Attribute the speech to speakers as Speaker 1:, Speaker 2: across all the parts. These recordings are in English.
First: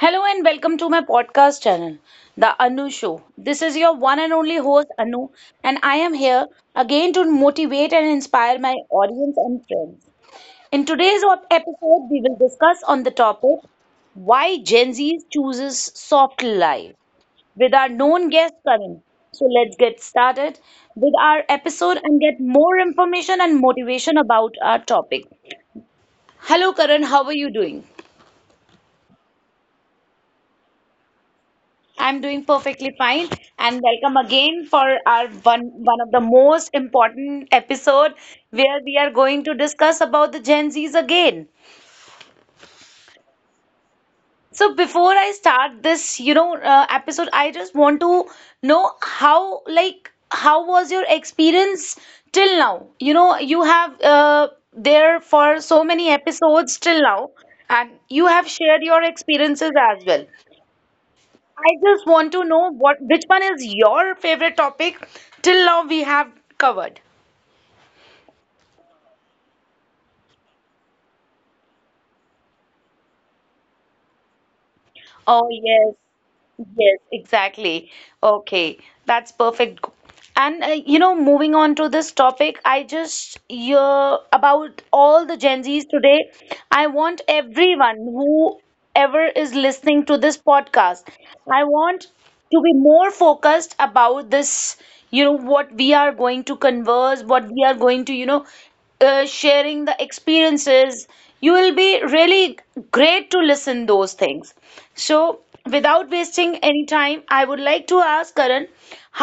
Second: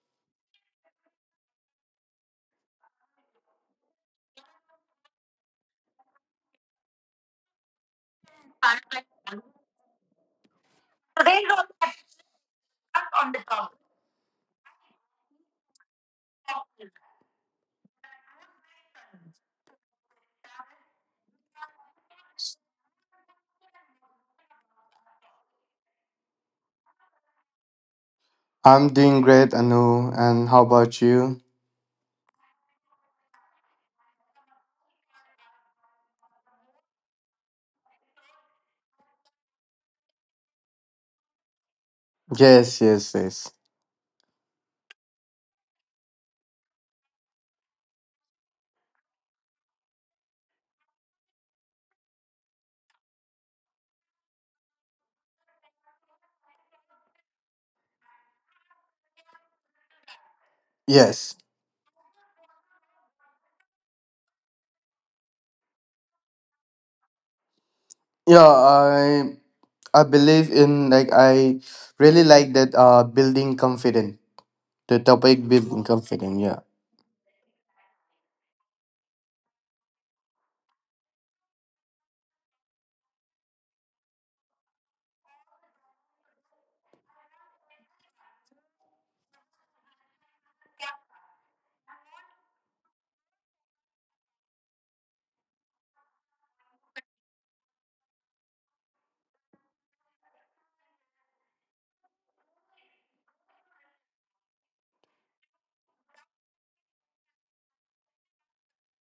Speaker 1: Hello and welcome to my podcast channel, The Anu Show. This is your one and only host, Anu, and I am here again to motivate and inspire my audience and friends. In today's episode, we will discuss on the topic why Gen Z chooses soft life with our known guest Karan. So let's get started with our episode and get more information and motivation about our topic. Hello Karan, how are you doing?
Speaker 2: I'm doing great, Anu. And how about you?
Speaker 1: I'm doing perfectly fine and welcome again for our one of the most important episode where we are going to discuss about the Gen Zs again.
Speaker 2: Yes, yes, yes,
Speaker 1: So before I start this, episode, I just want to know how was your experience till now? You have there for so many episodes till now, and you have shared your experiences as well.
Speaker 2: yes.
Speaker 1: I just want to know what which one is your favorite topic till now we have covered.
Speaker 2: Yeah, I believe in like I really like that. Building confidence. The
Speaker 1: Oh
Speaker 2: topic building
Speaker 1: yes,
Speaker 2: confidence. Yeah,
Speaker 1: yes, exactly. Okay, that's perfect. And moving on to this topic, I just hear about all the Gen Zs today. I want everyone who ever is listening to this podcast. I want to be more focused about this, what we are going to converse, what we are going to, sharing the experiences. You will be really great to listen those things. So without wasting any time, I would like to ask Karan,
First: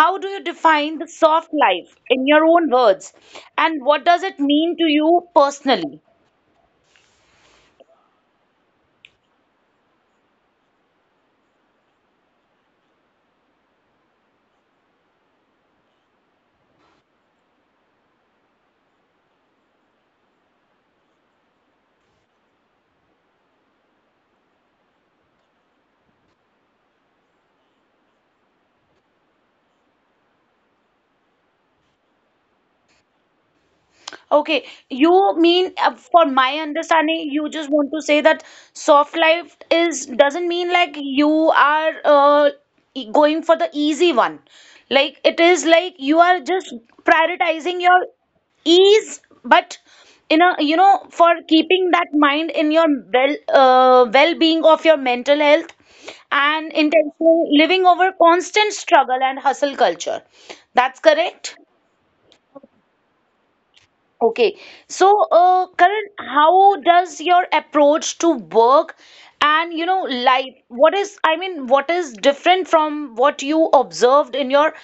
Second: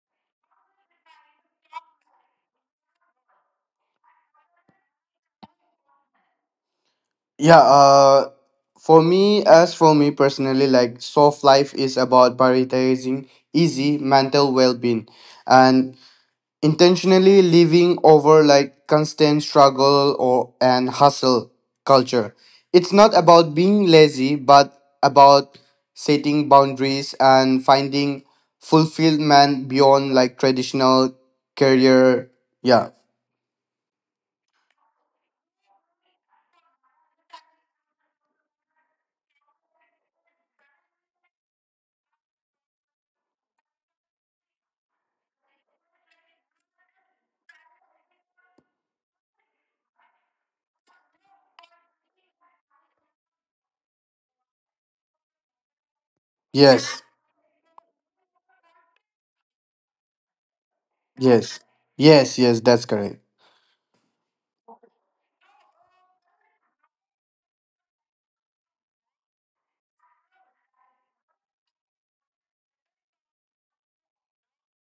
Speaker 1: how do you define the soft life in your own words, and what does it mean to you personally?
Speaker 2: yeah. For me, as for me personally, like soft life is about prioritizing easy mental well-being, and intentionally leaving over like constant struggle or an hustle culture. It's not about being lazy, but about setting boundaries and finding fulfillment beyond like traditional career. Yeah.
Speaker 1: Okay, you mean, for my understanding, you just want to say that soft life is doesn't mean like you are going for the easy one. Like it is like you are just prioritizing your ease, but in a, you know, for keeping that mind in your well-being of your mental health and
Speaker 2: Yes.
Speaker 1: intentional living over constant struggle and hustle culture. That's correct?
Speaker 2: Yes. Yes. Yes. That's correct.
Speaker 1: Okay, so Karan, how does your approach to work and, you know, life, what is, I mean, what is different from what you observed in your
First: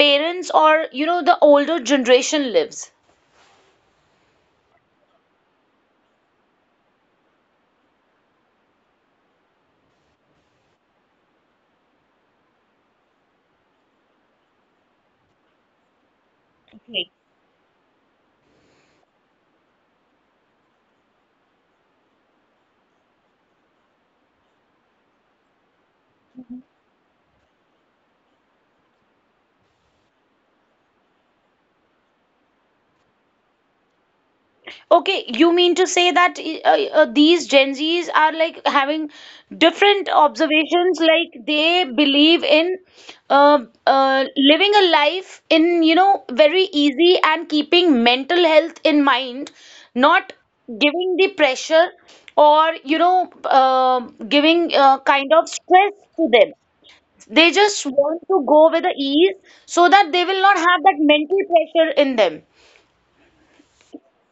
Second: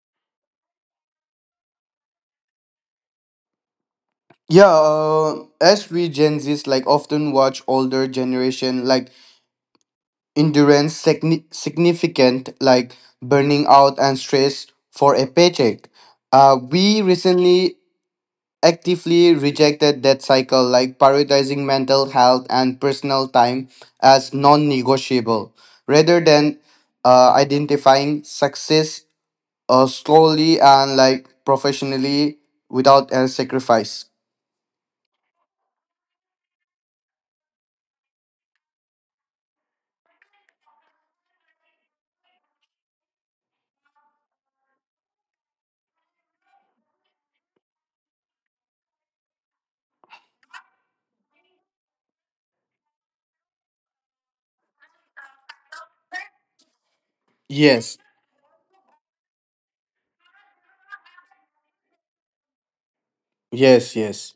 Speaker 1: parents or, you know, the older generation lives?
Speaker 2: Yeah. As we Gen Zs like often watch older generation like endurance significant like burning out and stress for a paycheck. We recently actively rejected that cycle, like prioritizing mental health and personal time as non negotiable rather than identifying success, slowly and like professionally without a sacrifice.
Speaker 1: Okay, you mean to say that these Gen Zs are like having different observations, like they believe in living a life in, you know, very easy and keeping mental health in mind, not giving the pressure or, you know, giving kind of stress to them. They just
Speaker 2: Yes,
Speaker 1: want to go with the ease so that they will not have that mental pressure in them.
Speaker 2: yes, yes,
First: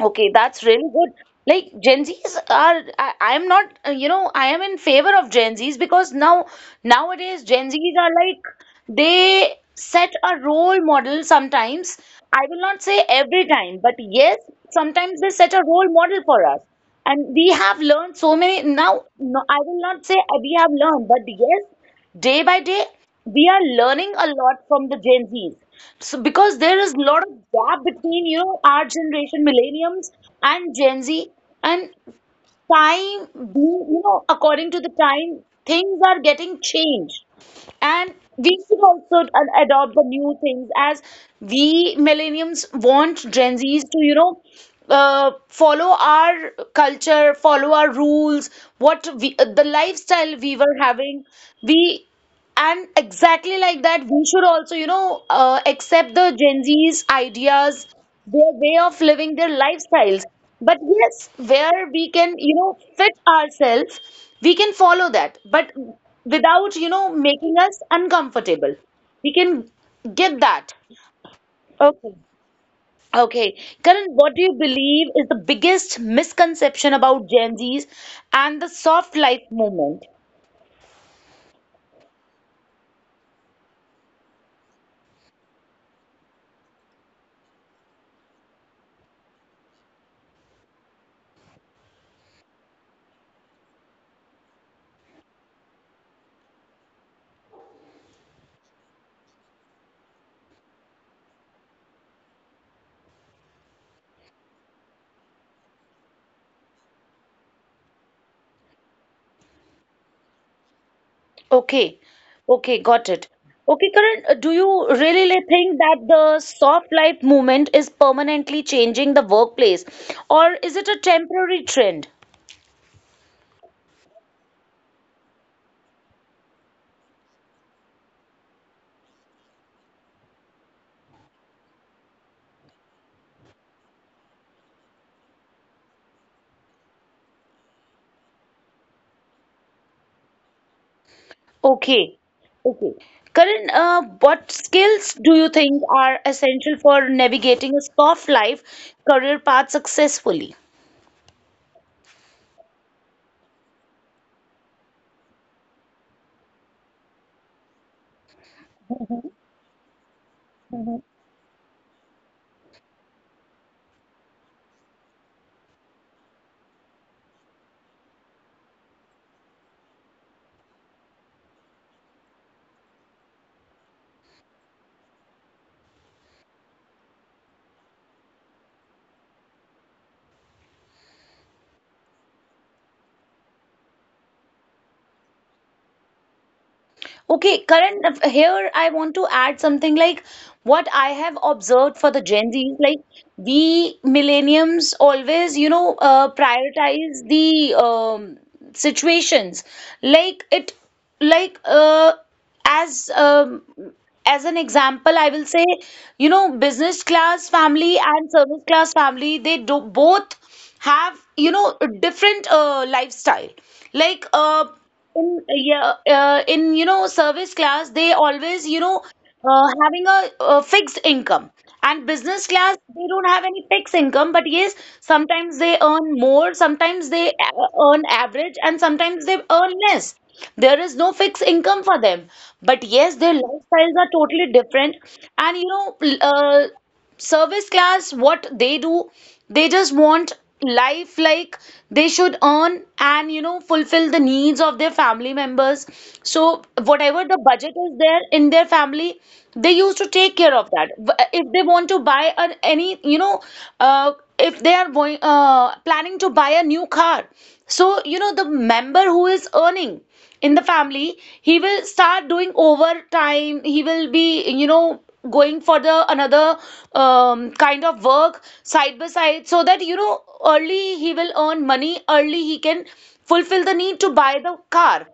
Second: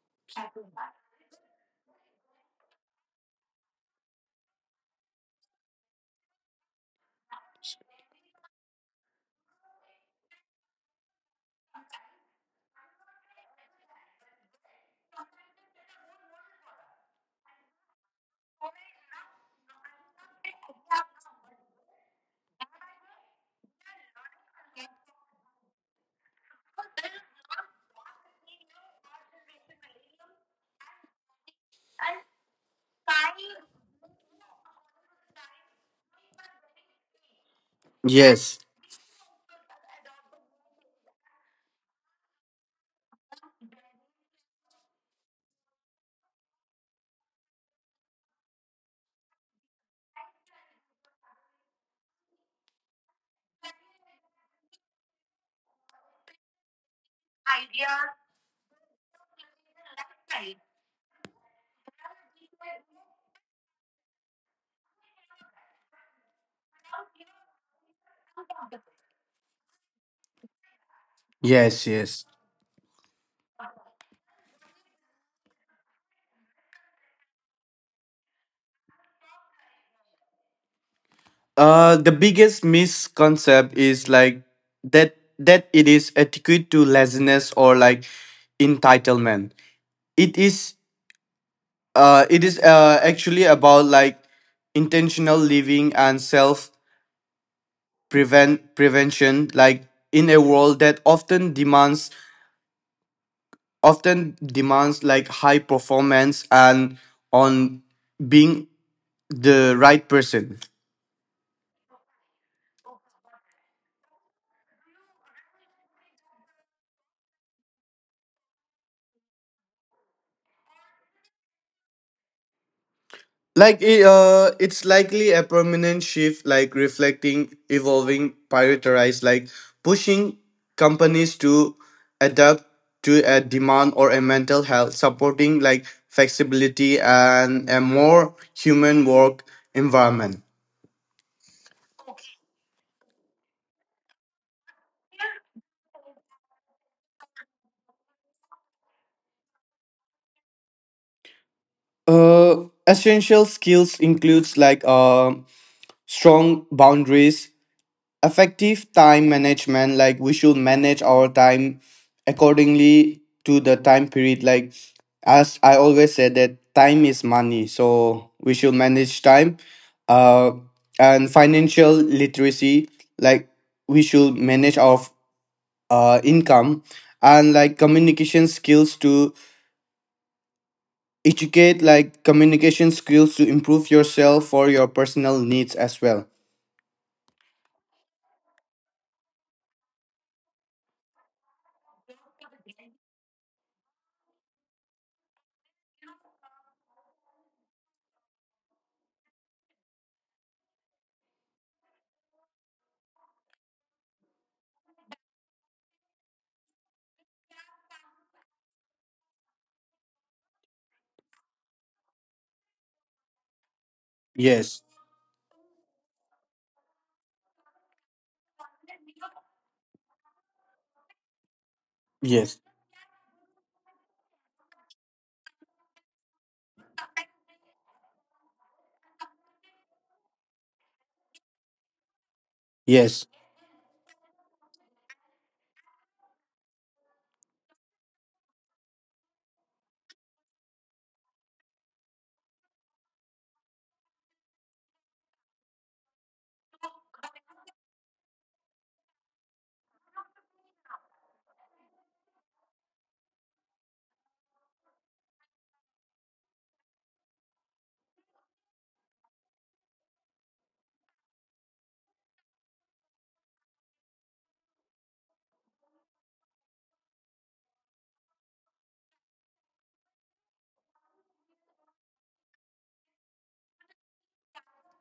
Speaker 1: Okay, that's really good. Like Gen Zs are, I'm not, you know, I am in favor of Gen Zs because nowadays, Gen Zs are like, they set a role model sometimes. I will not say every time, but yes, sometimes they set a role model for us. And we have learned so many, no, I will not say we have learned, but yes, day by day, we are learning a lot from the Gen Zs. So because there is a lot of gap between, you know, our generation, millenniums and Gen Z, and time being, you know, according to the time, things are getting changed. And we
Speaker 2: yes,
Speaker 1: should also adopt the new things as we millenniums want Gen Zs to, you know, follow our culture, follow our rules, what we, the lifestyle we were having. We, and exactly like that, we should also, you know, accept the Gen Z's ideas, their way of living, their lifestyles. But yes, where we can, you know, fit ourselves, we can follow that, but without, you know, making us uncomfortable. We can get that.
Speaker 2: yes,
Speaker 1: Okay.
Speaker 2: yes.
Speaker 1: Okay, Karan, what do you believe is the biggest misconception about Gen Z's and the soft life movement?
Speaker 2: The biggest misconcept is like that it is adequate to laziness or like entitlement. It is it is actually about like intentional living and self prevention, like in a world that often demands like high performance and on being the right person.
Speaker 1: Okay, okay, got it. Okay, Karan, do you really think that the soft life movement is permanently changing the workplace, or is it a temporary trend?
Speaker 2: Like it's likely a permanent shift, like reflecting evolving prioritize, like pushing companies to adapt to a demand or a mental health, supporting like flexibility and a more human work environment.
Speaker 1: Okay, okay. Karan, what skills do you think are essential for navigating a soft life career path successfully?
Speaker 2: Essential skills includes like strong boundaries, effective
Speaker 1: Mhm,
Speaker 2: time management. Like we should
Speaker 1: mhm.
Speaker 2: manage our time accordingly to the time period, like as I always said that time is money, so we should manage time uh and financial literacy. Like we should manage our income, and like communication skills to educate, like communication skills to improve yourself for your personal needs as well.
Speaker 1: Okay, Karan, here I want to add something like what I have observed for the Gen Zs, like we millenniums always, you know, prioritize the situations. Like it, like as um, as an example, I will say, you know, business class family and service class family, they do both have, you know, a different lifestyle, like
Speaker 2: Yes,
Speaker 1: in yeah in you know, service class, they always, you know, having a fixed income, and business
Speaker 2: yes,
Speaker 1: class, they don't have any fixed income, but yes, sometimes they earn more, sometimes they earn average, and sometimes they earn less. There is no fixed income for them, but yes, their
Speaker 2: yes.
Speaker 1: lifestyles are totally different. And you know, service class, what they do, they just want life, like they should earn and, you know, fulfill the needs of their family members. So whatever the budget is there in their family, they used to take care of that. If they want to buy an any, you know, uh, if they are going, planning to buy a new car, so you know, the member who is earning in the family, he will start doing overtime, he will be, you know, going for the another kind of work side by side, so that you know, early he will earn money, early he can fulfill the need to buy the car.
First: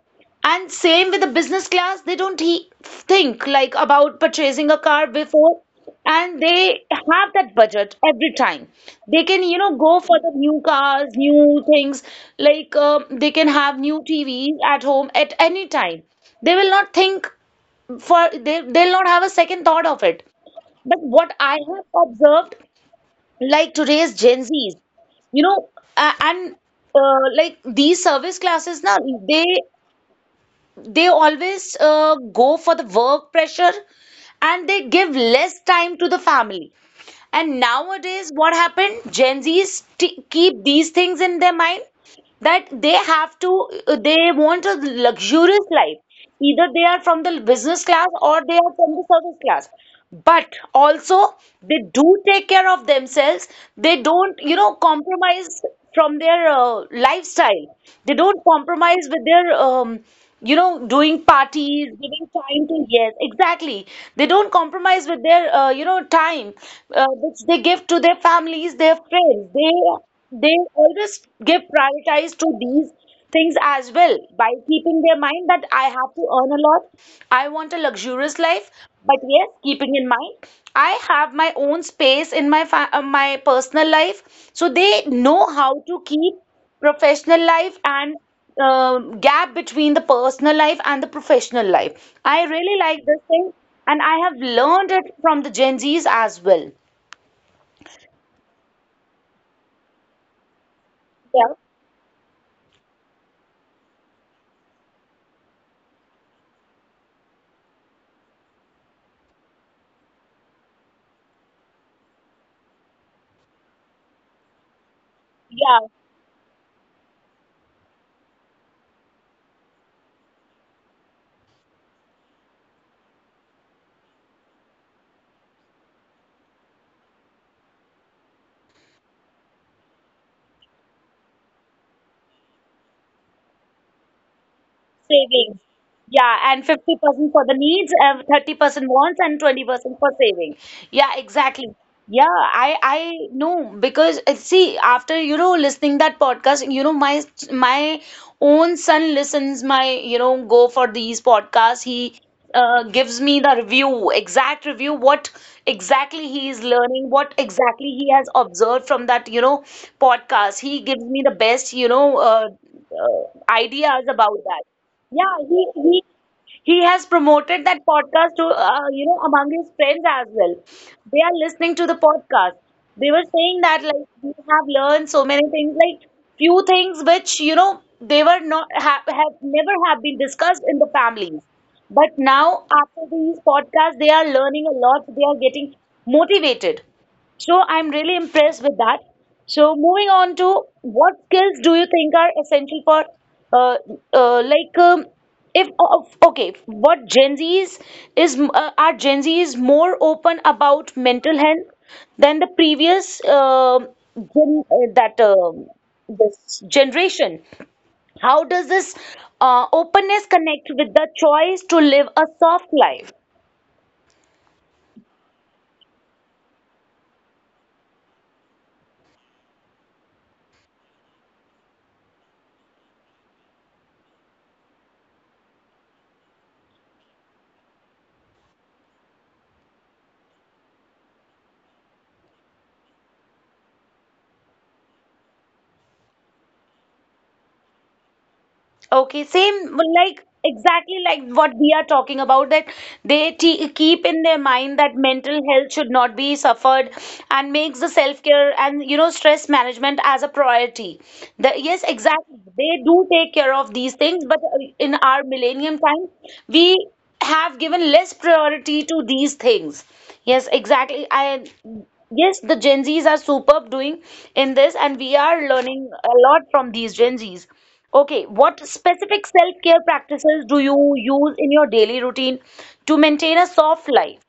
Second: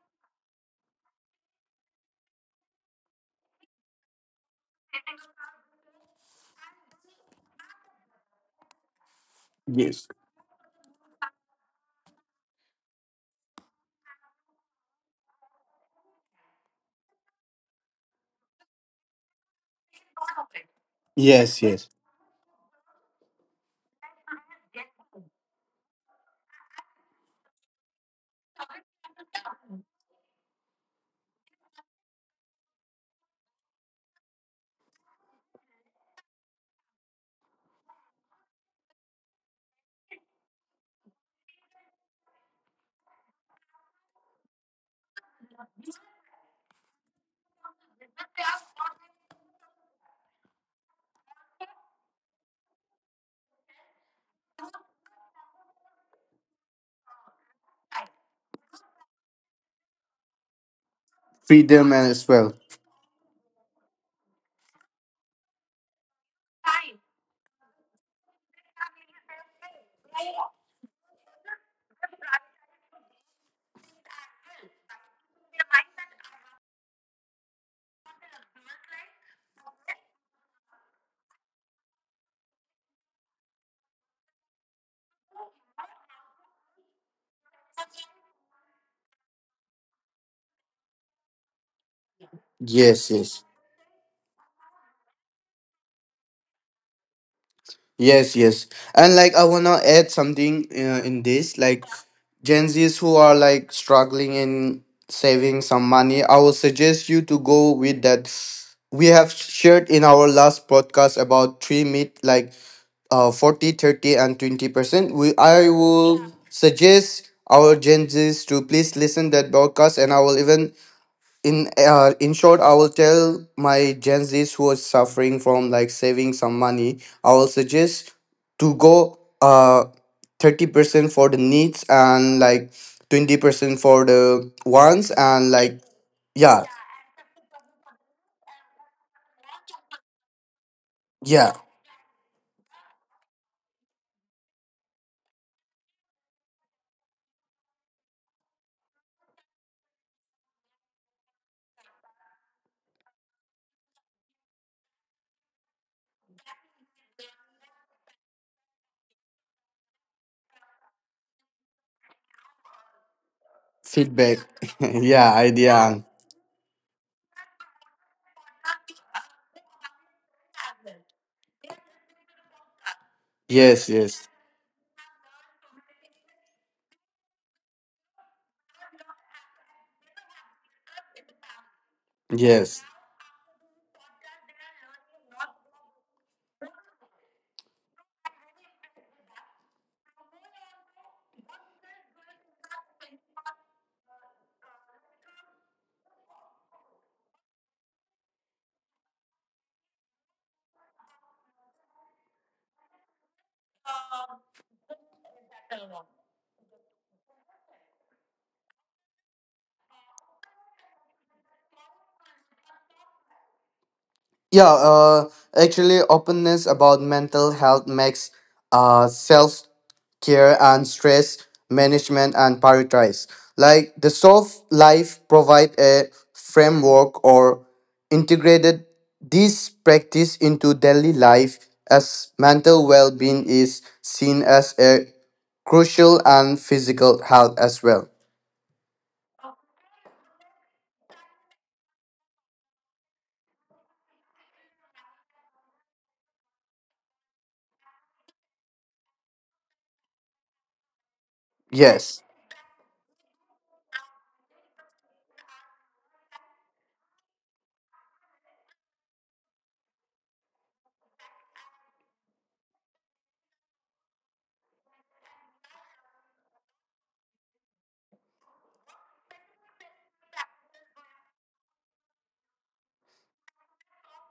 Speaker 1: And same with the business class, they don't he think like about purchasing a car before, and they have that budget every time. They can, you know, go
Speaker 2: Yes,
Speaker 1: for the new cars, new things, like they can have new TVs at home at any time. They will not think for, they'll not have a second thought of it. But what I
Speaker 2: yes, yes,
Speaker 1: have observed, like today's Gen Zs, you know, a- and like these service classes now, they they always go for the work pressure, and they give less time to the family. And nowadays, what happened? Gen Zs keep these things in their mind, that they have to, they want a luxurious life. Either they are from the business class or they are from the service class. But also, they do take care of themselves. They don't, you know, compromise from their lifestyle. They don't compromise with their you know, doing parties,
Speaker 2: freedom as
Speaker 1: giving
Speaker 2: well.
Speaker 1: time to, yes, exactly, they don't compromise with their you know, time, which they give to their families, their friends, they always give prioritize to these things as well, by keeping their mind that I have to earn a lot, I want a luxurious life, but yes, keeping in mind, I have my own space in my my personal life. So they know how to keep professional life and gap between the personal life and the professional life. I really like
Speaker 2: Yes,
Speaker 1: this
Speaker 2: yes,
Speaker 1: thing, and I have learned it from the Gen Zs as well.
Speaker 2: yes, yes. And like I wanna add something, in
Speaker 1: Yeah,
Speaker 2: this, like Gen Z's who are like struggling in saving some money, I will suggest you to go with that we have shared in our last podcast about three meat, like 40, 30, and 20%. We i
Speaker 1: yeah.
Speaker 2: will suggest our Gen Z's to please listen that podcast, and I will even, in short, I will tell my Gen Z's who are suffering from like saving some money, I will suggest to go 30% for the needs, and like 20% for the wants, and
Speaker 1: Savings.
Speaker 2: like
Speaker 1: Yeah,
Speaker 2: yeah,
Speaker 1: and 50% for the needs, 30% wants, and 20% for saving. Yeah,
Speaker 2: yeah,
Speaker 1: exactly. Yeah, I know because, see, after you know listening that podcast, you know, my own son listens my, you know, go for these podcasts. He gives me the review, exact review, what exactly he is learning, what exactly he has observed from that, you know, podcast. He gives me the best, you know, uh, ideas about
Speaker 2: feedback.
Speaker 1: that.
Speaker 2: Yeah,
Speaker 1: Yeah, he he
Speaker 2: idea.
Speaker 1: he has promoted that podcast to, you know, among his friends as well. They are listening to the podcast. They were saying that,
Speaker 2: Yes,
Speaker 1: like, we
Speaker 2: yes,
Speaker 1: have learned so many things, like few things which, you know, they were not have, have never have been discussed in the families. But now
Speaker 2: yes.
Speaker 1: after these podcasts, they are learning a lot. They are getting motivated. So I'm really impressed with that. So moving on to, what skills do you think are essential for, uh, like, if of- okay, what Gen Zs is are Gen Zs more open about mental health than the previous um gen, that this generation? How does this openness connect with the choice to live a soft life?
Speaker 2: Yeah, actually, openness about mental health makes self care and stress management and prioritize. Like the soft life provide a framework or integrated this practice into daily life, as mental well-being is seen as a crucial and physical health as well.
Speaker 1: Okay, same well, like exactly like what we are talking about, that they te keep in their mind that mental health should not be suffered, and makes the self-care and, you know, stress management as a priority. The, yes,
Speaker 2: Yes.
Speaker 1: exactly. They do take care of these things, but in our millennium time, we have given less priority to these things. Yes, exactly. I, yes, the Gen Zs are superb doing in this, and we are learning a lot from these Gen Zs. Okay, what specific self-care practices do you use in your daily routine to maintain a soft life?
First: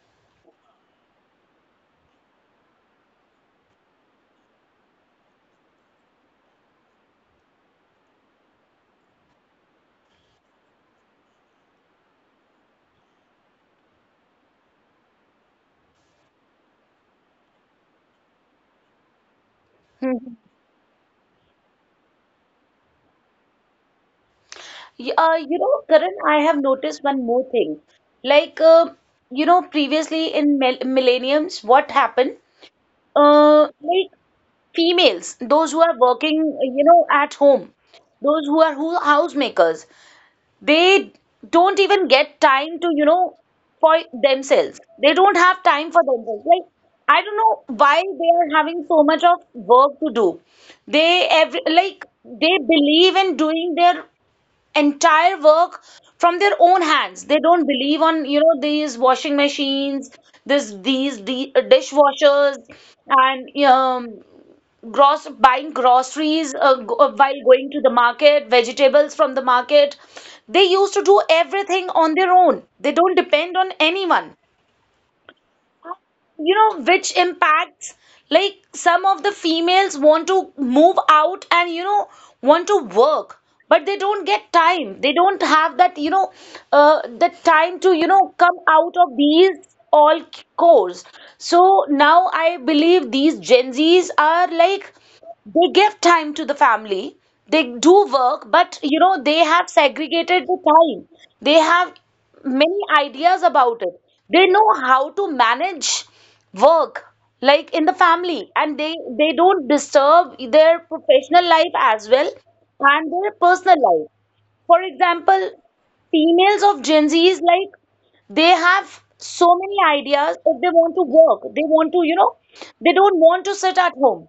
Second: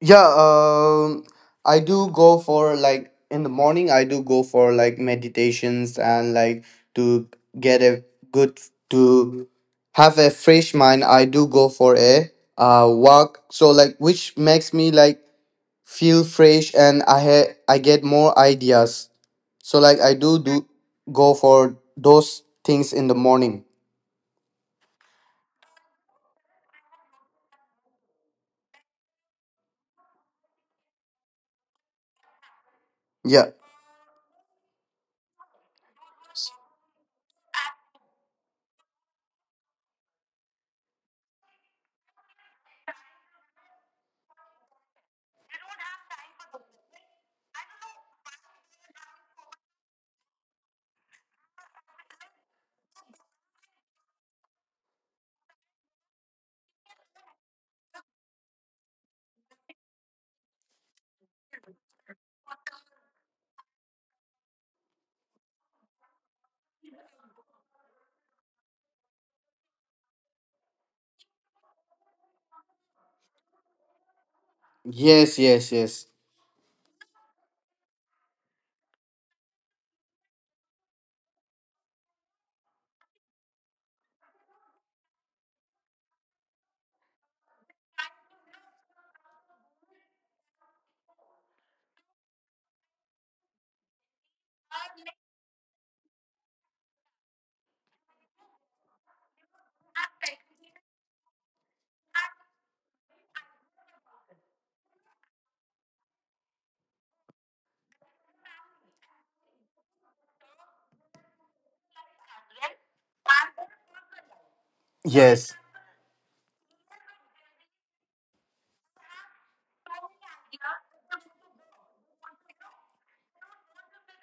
Speaker 2: Yeah, I do go for like in the morning, I do go for like meditations and like to get a good to have a fresh mind. I do go for a walk, so like which makes me like feel fresh, and I get more ideas. So like I
Speaker 1: Mhm.
Speaker 2: do go for those things in the morning.
Speaker 1: Karan, I have noticed one more thing. Like, previously in millenniums, what happened?
Speaker 2: Yeah.
Speaker 1: Like females, those who are working, at home, those who are who housemakers, they don't even get time to for themselves. They don't have time for themselves. Like, I don't know why they are having so much of work to do. They every like they believe in doing their entire work from their own hands. They don't believe on these washing machines, these dishwashers, and gross buying groceries, while going to the market, vegetables from the market. They used to do everything on their own. They don't depend on anyone.
Speaker 2: Yes, yes, yes.
Speaker 1: Which impacts like some of the females want to move out and want to work, but they don't get time. They don't have that the time to come out of these all cores. So now I believe these Gen Zs are like they give time to the family. They do work, but they have segregated the time. They have many ideas about it. They know how to manage work like in the family, and they don't disturb their professional life as well, and their personal life, for example.
Speaker 2: Yes.
Speaker 1: Females of Gen Z is like they have so many ideas. If they want to work, they want to, they don't want to sit at home.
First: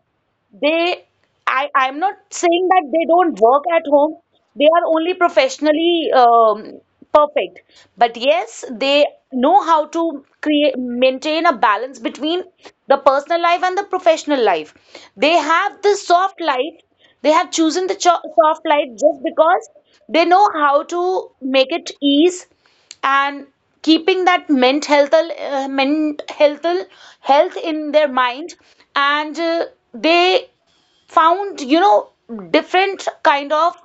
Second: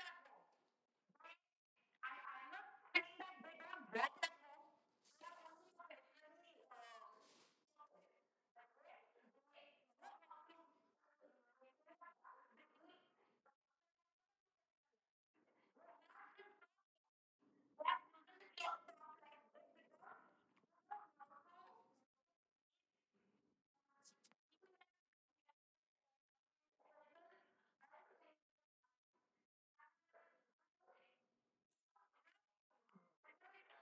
Speaker 1: they, I'm not saying that they don't work at home. They are only professionally perfect. But yes, they know how to create, maintain a balance between the personal life and the professional life. They have the soft life. They have chosen the cho soft life just because they know how to make it ease, and keeping that health in their mind, and they found different kind of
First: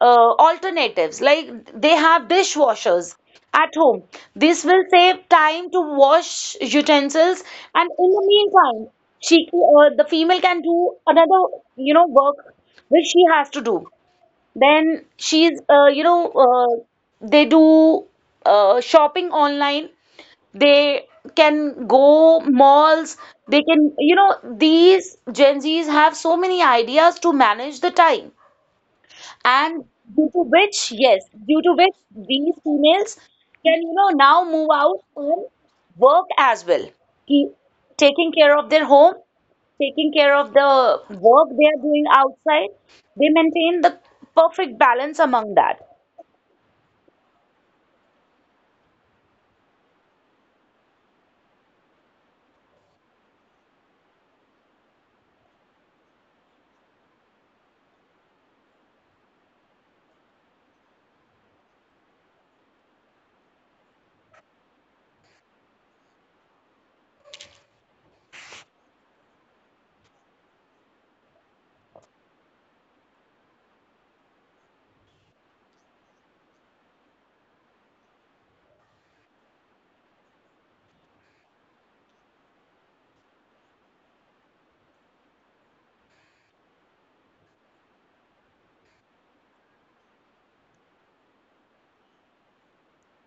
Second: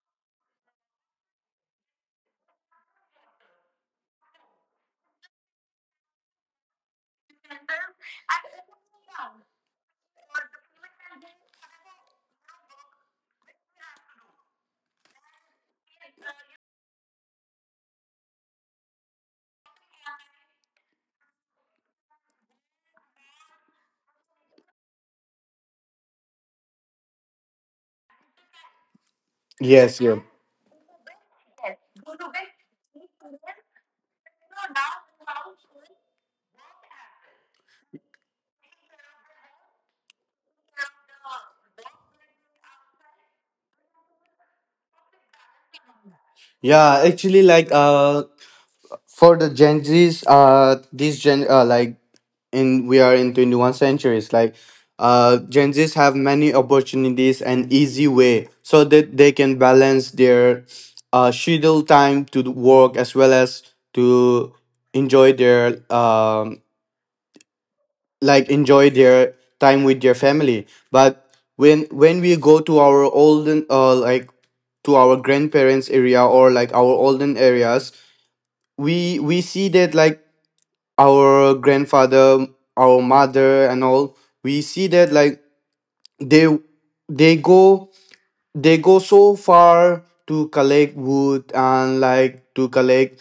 Speaker 1: alternatives. Like, they have dishwashers at home. This will save time to wash utensils, and in the meantime she the female can do another work which she has to do. Then she's you know they do shopping online. They can go malls. They can, you know, these Gen Zs have so many ideas to manage the time. And
Speaker 2: Yes, yeah.
Speaker 1: due to which these females can, now move out and work as well. Keep taking care of their home, taking care of the work they are doing outside. They maintain the perfect balance among that.
Speaker 2: Yeah, actually, like for the Gen Zs, these Gen like in, we are in 21 centuries. Like, Gen Zs have many opportunities and easy way so that they can balance their schedule time to the work as well as to enjoy their um enjoy their time with their family. But when we go to our olden, like to our grandparents area, or like our olden areas, we see that like our grandfather, our mother, and all, we see that like they they go they go so far to collect wood, and like to collect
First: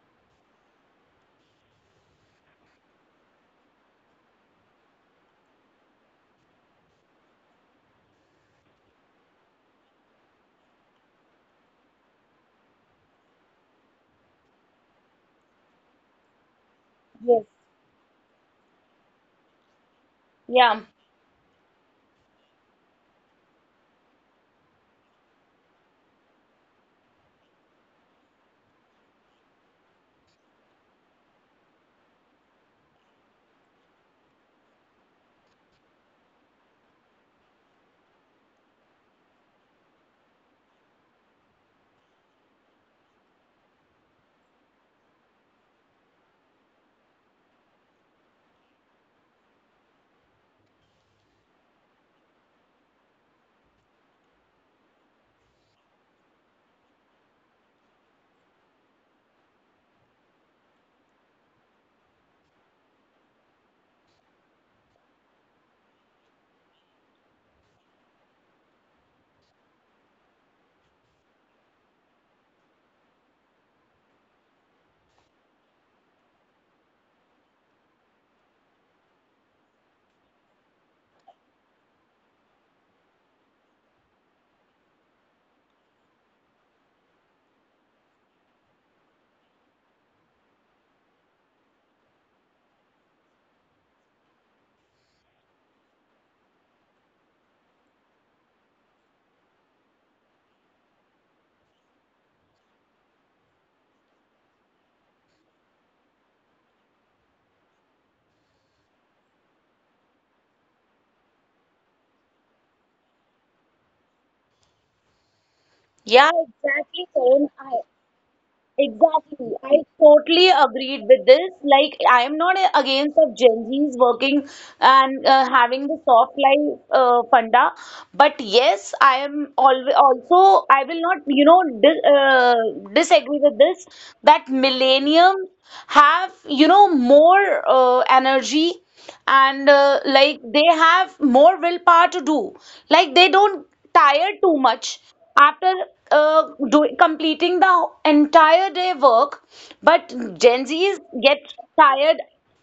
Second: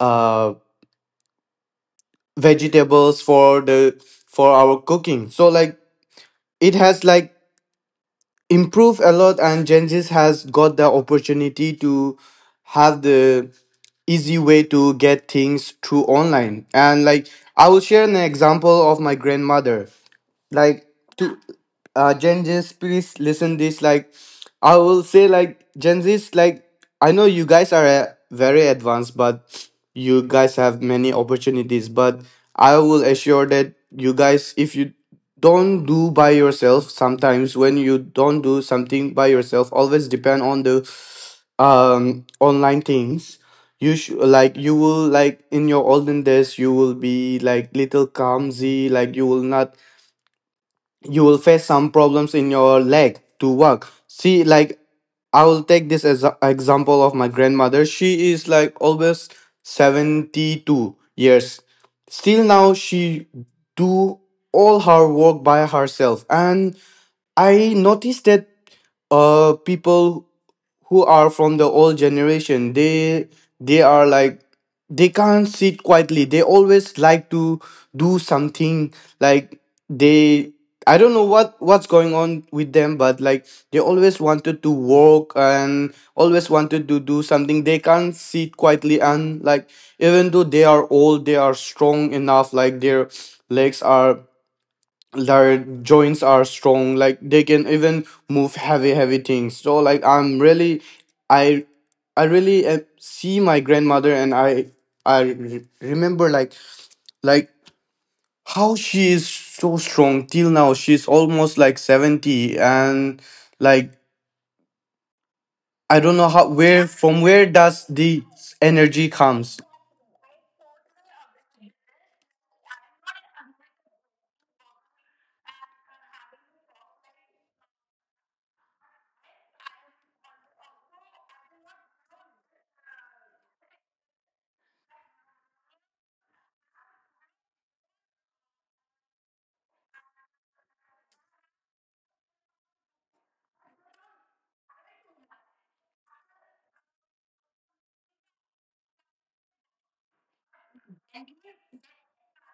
Speaker 2: uh vegetables for the for our cooking. So like it has like improved a lot, and Gen Z has got the opportunity to have the easy way to get things through online. And like
Speaker 1: Yes.
Speaker 2: I will share an example of my grandmother.
Speaker 1: Yeah.
Speaker 2: Like, to Gen Z's, please listen this, like I will say, like Gen Z's, like I know you guys are, very advanced, but you guys have many opportunities. But I will assure that you guys, if you don't do by yourself, sometimes when you don't do something by yourself, always depend on the online things, you should like you will, like in your olden days you will be like little clumsy, like you will not, you will face some problems in your leg to walk. See, like I will take this as a example of my grandmother. She is like always 72 years. Still now she do all her work by herself, and I noticed that people who are from the old generation, they are like, they can't sit quietly, they always like to do something. Like, they, I don't know what's going on with them, but like they always wanted to work and always wanted to do something. They can't sit quietly, and like, even though they are old, they are strong enough, like their legs are, their joints are strong, like they can even move heavy heavy things. So like i'm really i i really, see my grandmother, and I remember like how she is so strong. Till now she's almost like 70, and like, I don't
Speaker 1: Yeah,
Speaker 2: know how, where
Speaker 1: exactly,
Speaker 2: from,
Speaker 1: Karan.
Speaker 2: where does the energy
Speaker 1: Exactly.
Speaker 2: comes.
Speaker 1: I totally agreed with this. Like, I am not against of Gen Zs working and having the soft life funda, but yes, I am always also I will not disagree with this, that millenniums have more energy, and like they have more willpower to do. Like they don't tire too much after completing the entire day work, but Gen Z's get tired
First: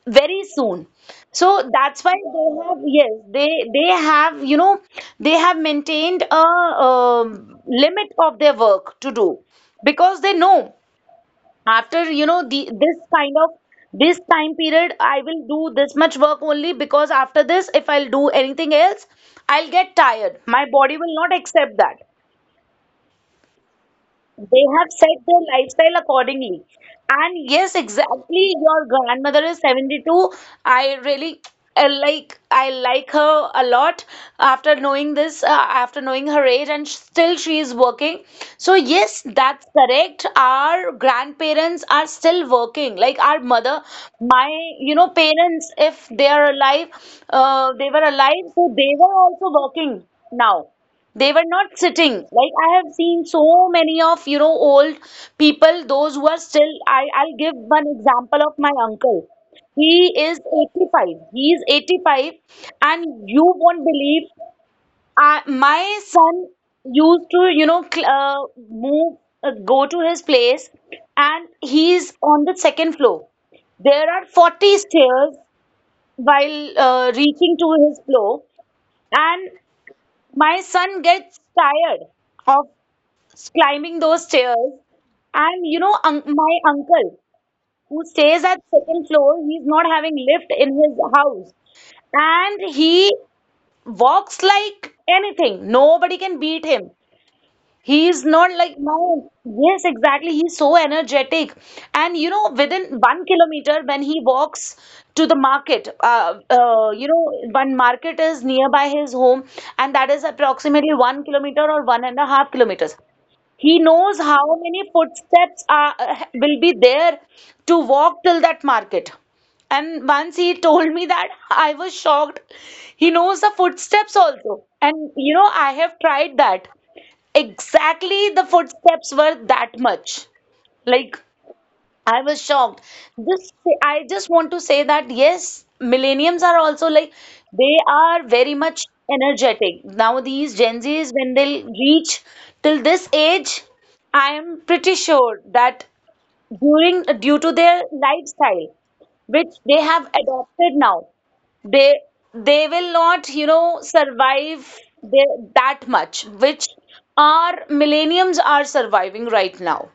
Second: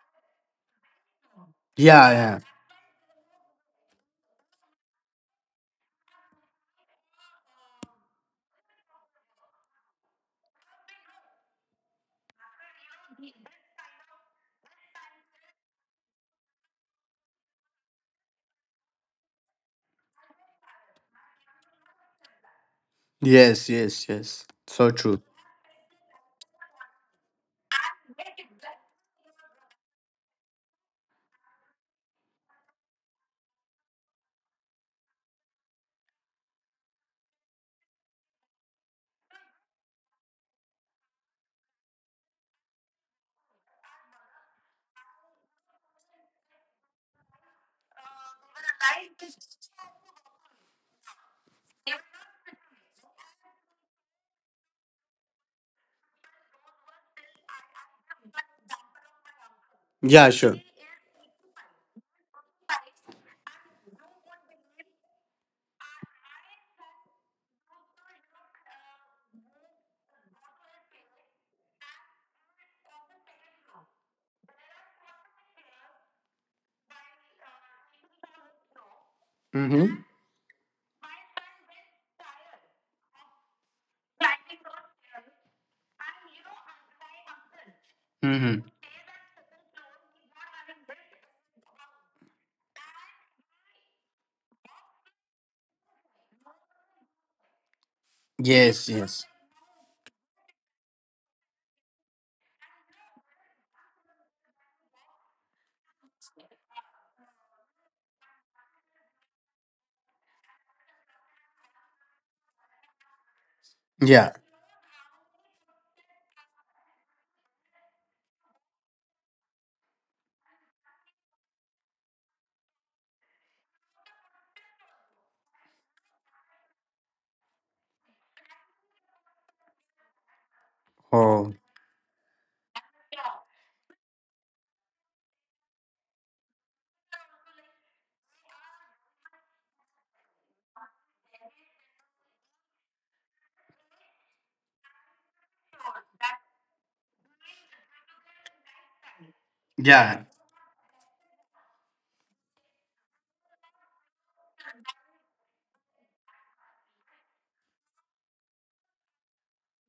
Speaker 1: very soon. So that's
Speaker 2: Yeah,
Speaker 1: why
Speaker 2: yeah.
Speaker 1: they have, yes, they have, they have maintained a limit of their work to do, because they know after the this kind of this time period, I will do this much work only, because after this if I'll do anything else, I'll get tired, my body will not accept that.
Speaker 2: Yes, yes, yes,
Speaker 1: They have
Speaker 2: so
Speaker 1: set
Speaker 2: true.
Speaker 1: their lifestyle accordingly. And yes, exactly. Your grandmother is 72. I really like I like her a lot after knowing after knowing her age, and still she is working. So yes, that's correct. Our grandparents are still working. Like our mother, my parents, if they are alive, they were alive, so they were also working now. They were not sitting. Like, I have seen so many of, old people, those who are I'll give one example of my uncle. He
Speaker 2: Yeah,
Speaker 1: is
Speaker 2: sure.
Speaker 1: 85. He is 85, and you won't believe, my son used to, go to his place, and he's on the second floor. There are 40 stairs while reaching to his floor, and
Speaker 2: Mm-hmm.
Speaker 1: my son gets tired of climbing those stairs. And you know, un my uncle who stays at
Speaker 2: Mm-hmm.
Speaker 1: second floor, he's not having lift in his house, and he walks like anything. Nobody can beat him. He's not like
Speaker 2: Yes,
Speaker 1: my
Speaker 2: yes.
Speaker 1: Yes, exactly. He's so energetic, and within 1 kilometer when he walks to the market, one market is nearby his home, and that is approximately 1 kilometer or 1.5 kilometers. He knows
Speaker 2: Yeah.
Speaker 1: how many footsteps are, will be there to walk till that market. And once he told me that, I was shocked. He knows the footsteps also. And I have tried that. Exactly, the footsteps were that much. Like,
Speaker 2: Oh,
Speaker 1: I was shocked. Just, I just want to say that yes, millenniums are also like they are very much energetic. Now these Gen Zs, when they'll reach till this age, I am pretty sure that during due to their lifestyle, which they have
Speaker 2: yeah.
Speaker 1: adopted now, they they will not, survive that much, which our millenniums are surviving right now.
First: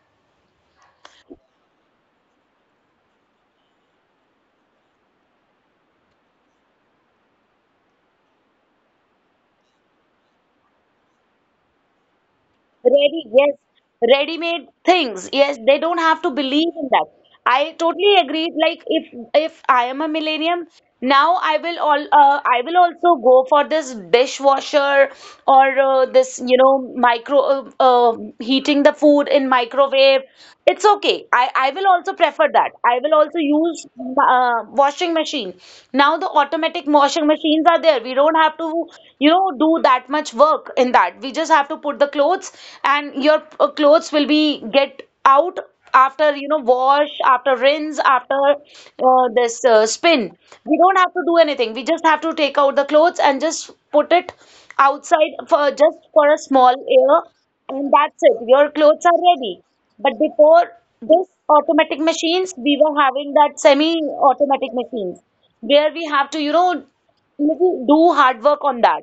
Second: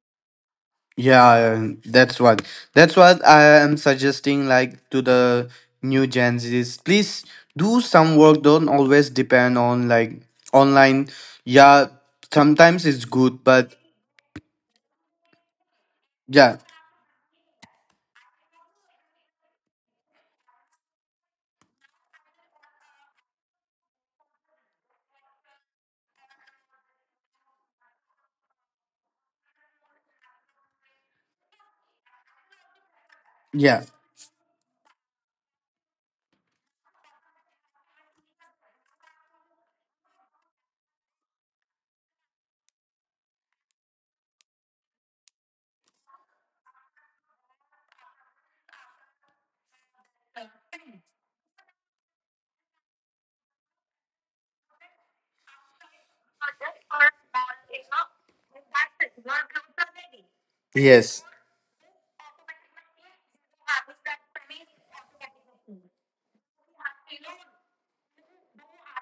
Speaker 2: Yeah, that's what. That's what I am suggesting, like to the new Gen Zs. Please do some work. Don't always depend on like online. Yeah, sometimes it's good,
Speaker 1: Yes,
Speaker 2: but
Speaker 1: ready-made things. Yes, they don't have to
Speaker 2: yeah.
Speaker 1: believe in that. I totally agree. Like, if I am a millennium now, I will also go for this dishwasher or this micro heating the food in microwave. It's okay. I will also prefer that. I will also
Speaker 2: Yeah.
Speaker 1: use washing machine. Now the automatic washing machines are there. We don't have to do that much work in that. We just have to put the clothes, and your clothes will be get out after wash, after rinse, after this spin. We don't have to do anything. We just have to take out the clothes and just put it outside for just for a small air, and that's it, your clothes are ready. But before
Speaker 2: Yes.
Speaker 1: this automatic machines, we were having that semi automatic machines where we have to little do hard work on that.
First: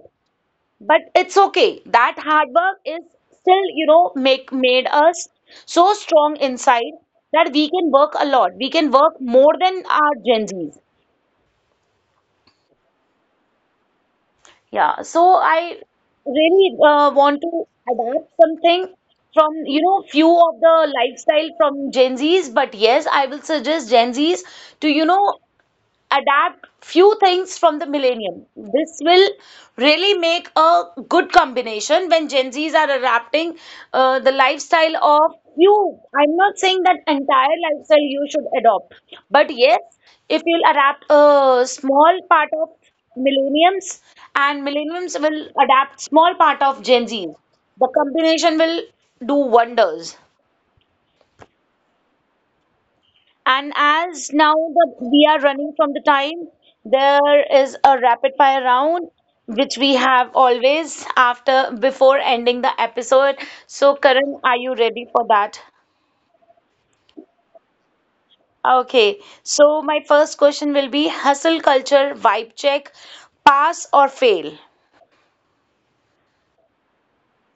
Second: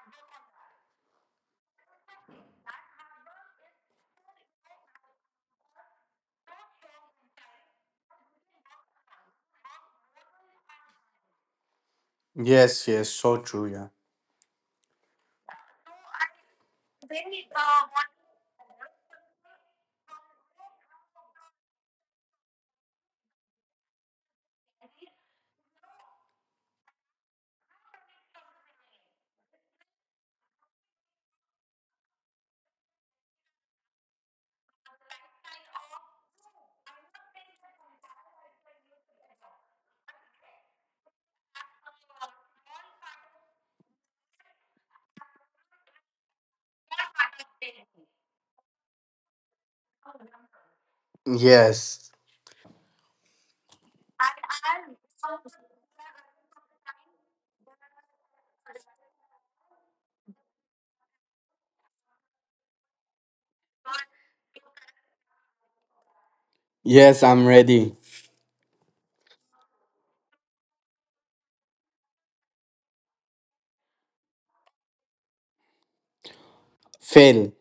Speaker 1: But it's okay. That hard work is still, make made us so strong inside that we can work a lot. We can work more than our Gen Zs.
Speaker 2: Yes, yes, so true, yeah.
Speaker 1: Yeah. So I really want to adapt something from, few of the lifestyle from Gen Zs. But yes, I will suggest Gen Zs to, adapt few things from the millennium. This will really make a good combination when Gen Zs are adapting the lifestyle of you. I'm not saying that entire lifestyle you should adopt, but yes, if you'll adapt a small part of millenniums and millenniums will adapt small part of Gen Zs, the combination will do wonders.
Speaker 2: Yes.
Speaker 1: And as now we are running from the time, there is a rapid fire round which we have always after before ending the episode. So, Karan, are you ready for that?
Speaker 2: Yes, I'm ready.
Speaker 1: Okay. So, my first question will be hustle culture vibe check, pass or fail?
Speaker 2: Fail.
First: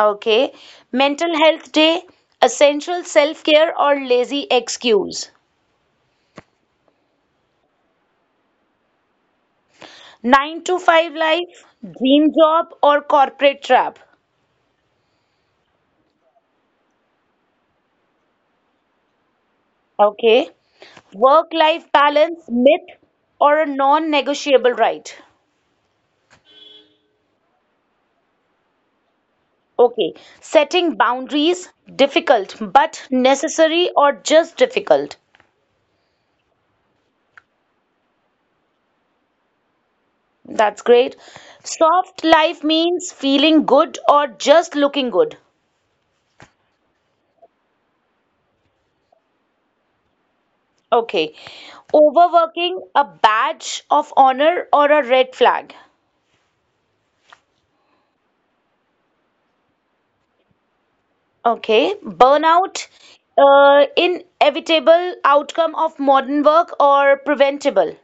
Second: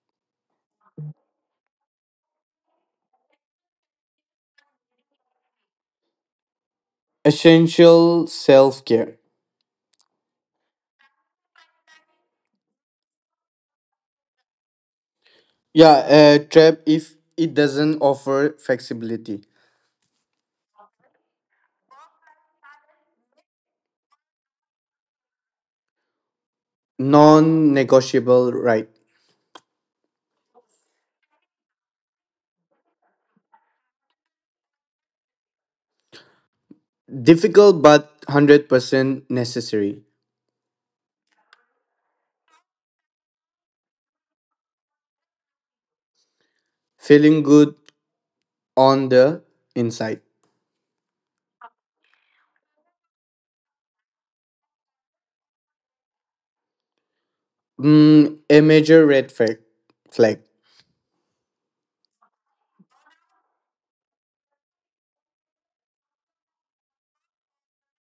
Speaker 1: Okay. Mental health day, essential self-care or lazy excuse?
Speaker 2: Essential self-care.
Speaker 1: 9 to 5 life, dream job or corporate trap?
Speaker 2: Yeah, trap if it doesn't offer flexibility.
Speaker 1: Okay. Work life balance, myth, or a non negotiable right?
Speaker 2: Non negotiable right.
Speaker 1: Okay. Setting boundaries, difficult but necessary or just difficult.
Speaker 2: Difficult but 100% necessary.
Speaker 1: That's great. Soft life means feeling good or just looking good.
Speaker 2: Feeling good on the inside.
Speaker 1: Okay. Overworking, a badge of honor or a red flag.
Speaker 2: Mm, a major red flag.
Speaker 1: Okay. Burnout, inevitable outcome of modern work or preventable.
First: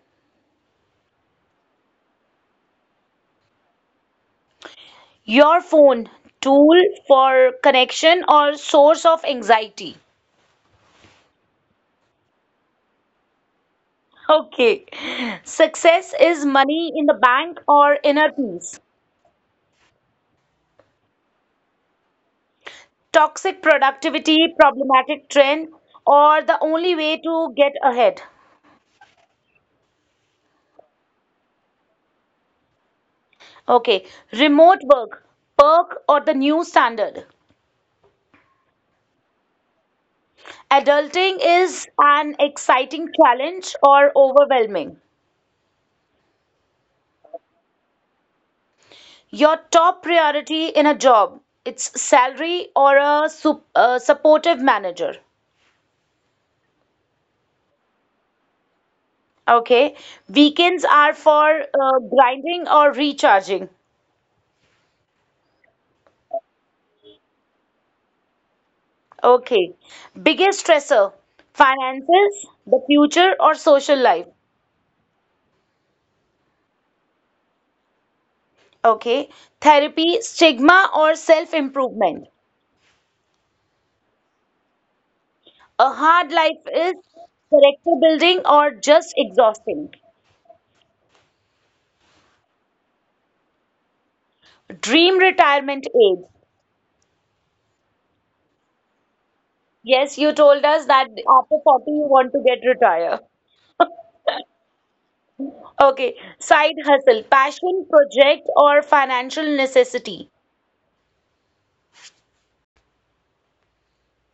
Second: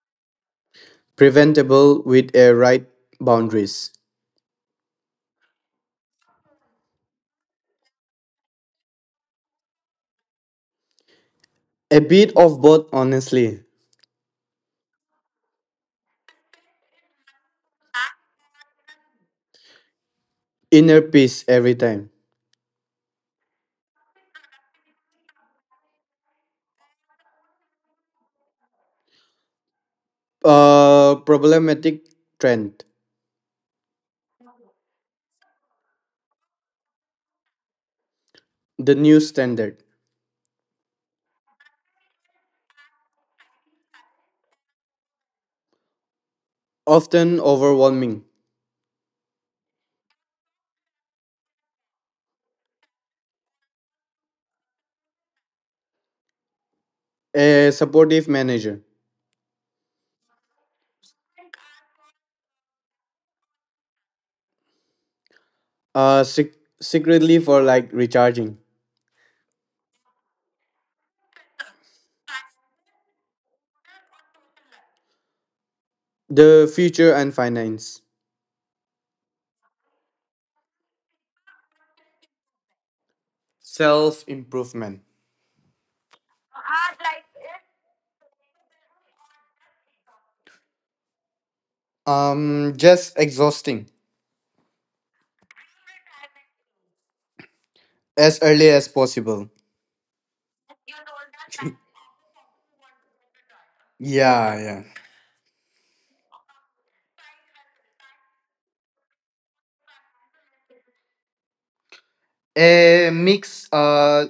Speaker 2: Preventable with a right boundaries.
Speaker 1: Your phone, tool for connection or source of anxiety.
Speaker 2: A bit of both, honestly.
Speaker 1: Okay. Success is money in the bank or inner peace.
Speaker 2: Inner peace every time.
Speaker 1: Toxic productivity, problematic trend, or the only way to get ahead.
Speaker 2: Problematic trend.
Speaker 1: Okay. Remote work, perk or the new standard.
Speaker 2: The new standard.
Speaker 1: Adulting is an exciting challenge or overwhelming.
Speaker 2: Often overwhelming.
Speaker 1: Your top priority in a job, it's salary or a supportive manager.
Speaker 2: A supportive manager.
Speaker 1: Okay. Weekends are for grinding or recharging.
Speaker 2: Uh, sec- Secretly for like recharging.
Speaker 1: Okay. Biggest stressor, finances, the future, or social life.
Speaker 2: The future and finance.
Speaker 1: Okay. Therapy, stigma, or self-improvement.
Speaker 2: Self improvement.
Speaker 1: A hard life is character building or just exhausting.
Speaker 2: Just exhausting.
Speaker 1: Dream retirement age.
Speaker 2: As early as possible.
Speaker 1: Yes, you told us that after 40 you want to get retired.
Speaker 2: Yeah, yeah.
Speaker 1: Okay, side hustle, passion, project, or financial necessity.
Speaker 2: a mix uh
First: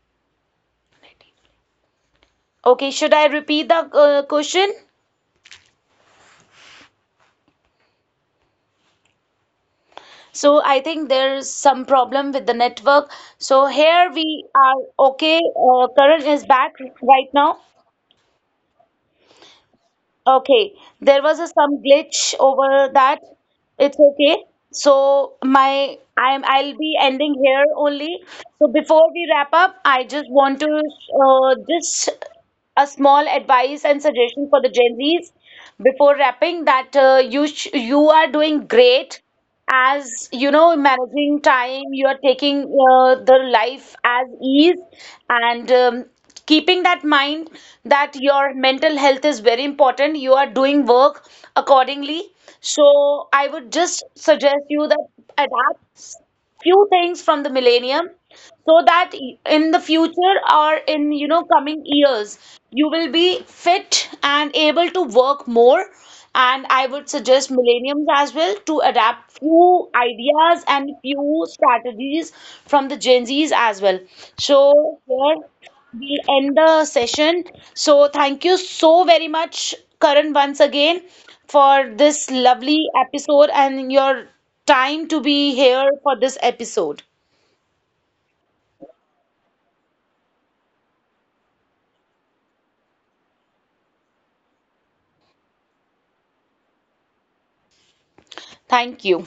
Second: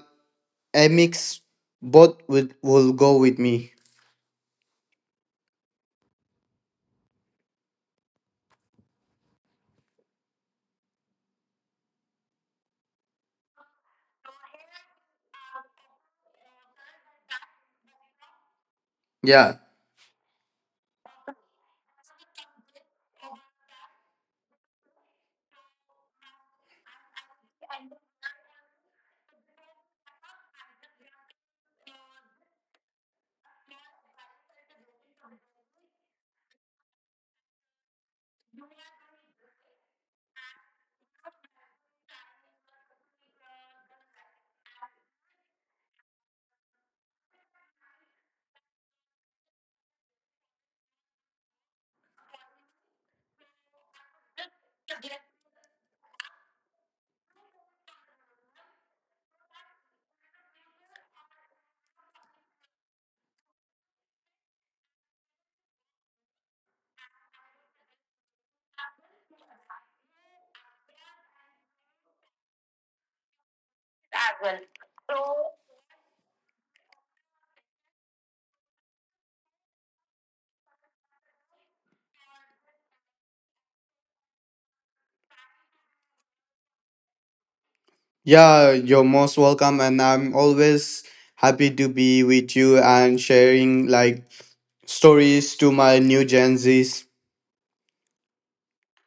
Speaker 2: a mix both with
Speaker 1: Okay,
Speaker 2: will go
Speaker 1: should I
Speaker 2: with me.
Speaker 1: repeat the question? So I think there's some problem with the network. So here we are. Okay, Karan is back right now.
Speaker 2: Yeah,
Speaker 1: Okay, there was some glitch over that. It's okay. So my I'm I'll be ending here only. So before we wrap up, I just want to just a small advice and suggestion for the Gen Zs before wrapping that you are doing great as you know managing time. You are taking the life as ease, and keeping that mind that your mental health is very important. You are doing work accordingly. So I would just suggest you that adapt few things from the millennium, so that in the future or in coming years, you will be fit and able to work more. And I would suggest millenniums as well to adapt few ideas and few strategies from the Gen Z's as well. So here we end the session. So thank you so very much, Karan, once again for this lovely episode and your time to be here for this episode.
Speaker 2: yeah, you're most welcome, and I'm always happy to be with you and sharing like stories to my new Gen Z's.
Speaker 1: Thank you.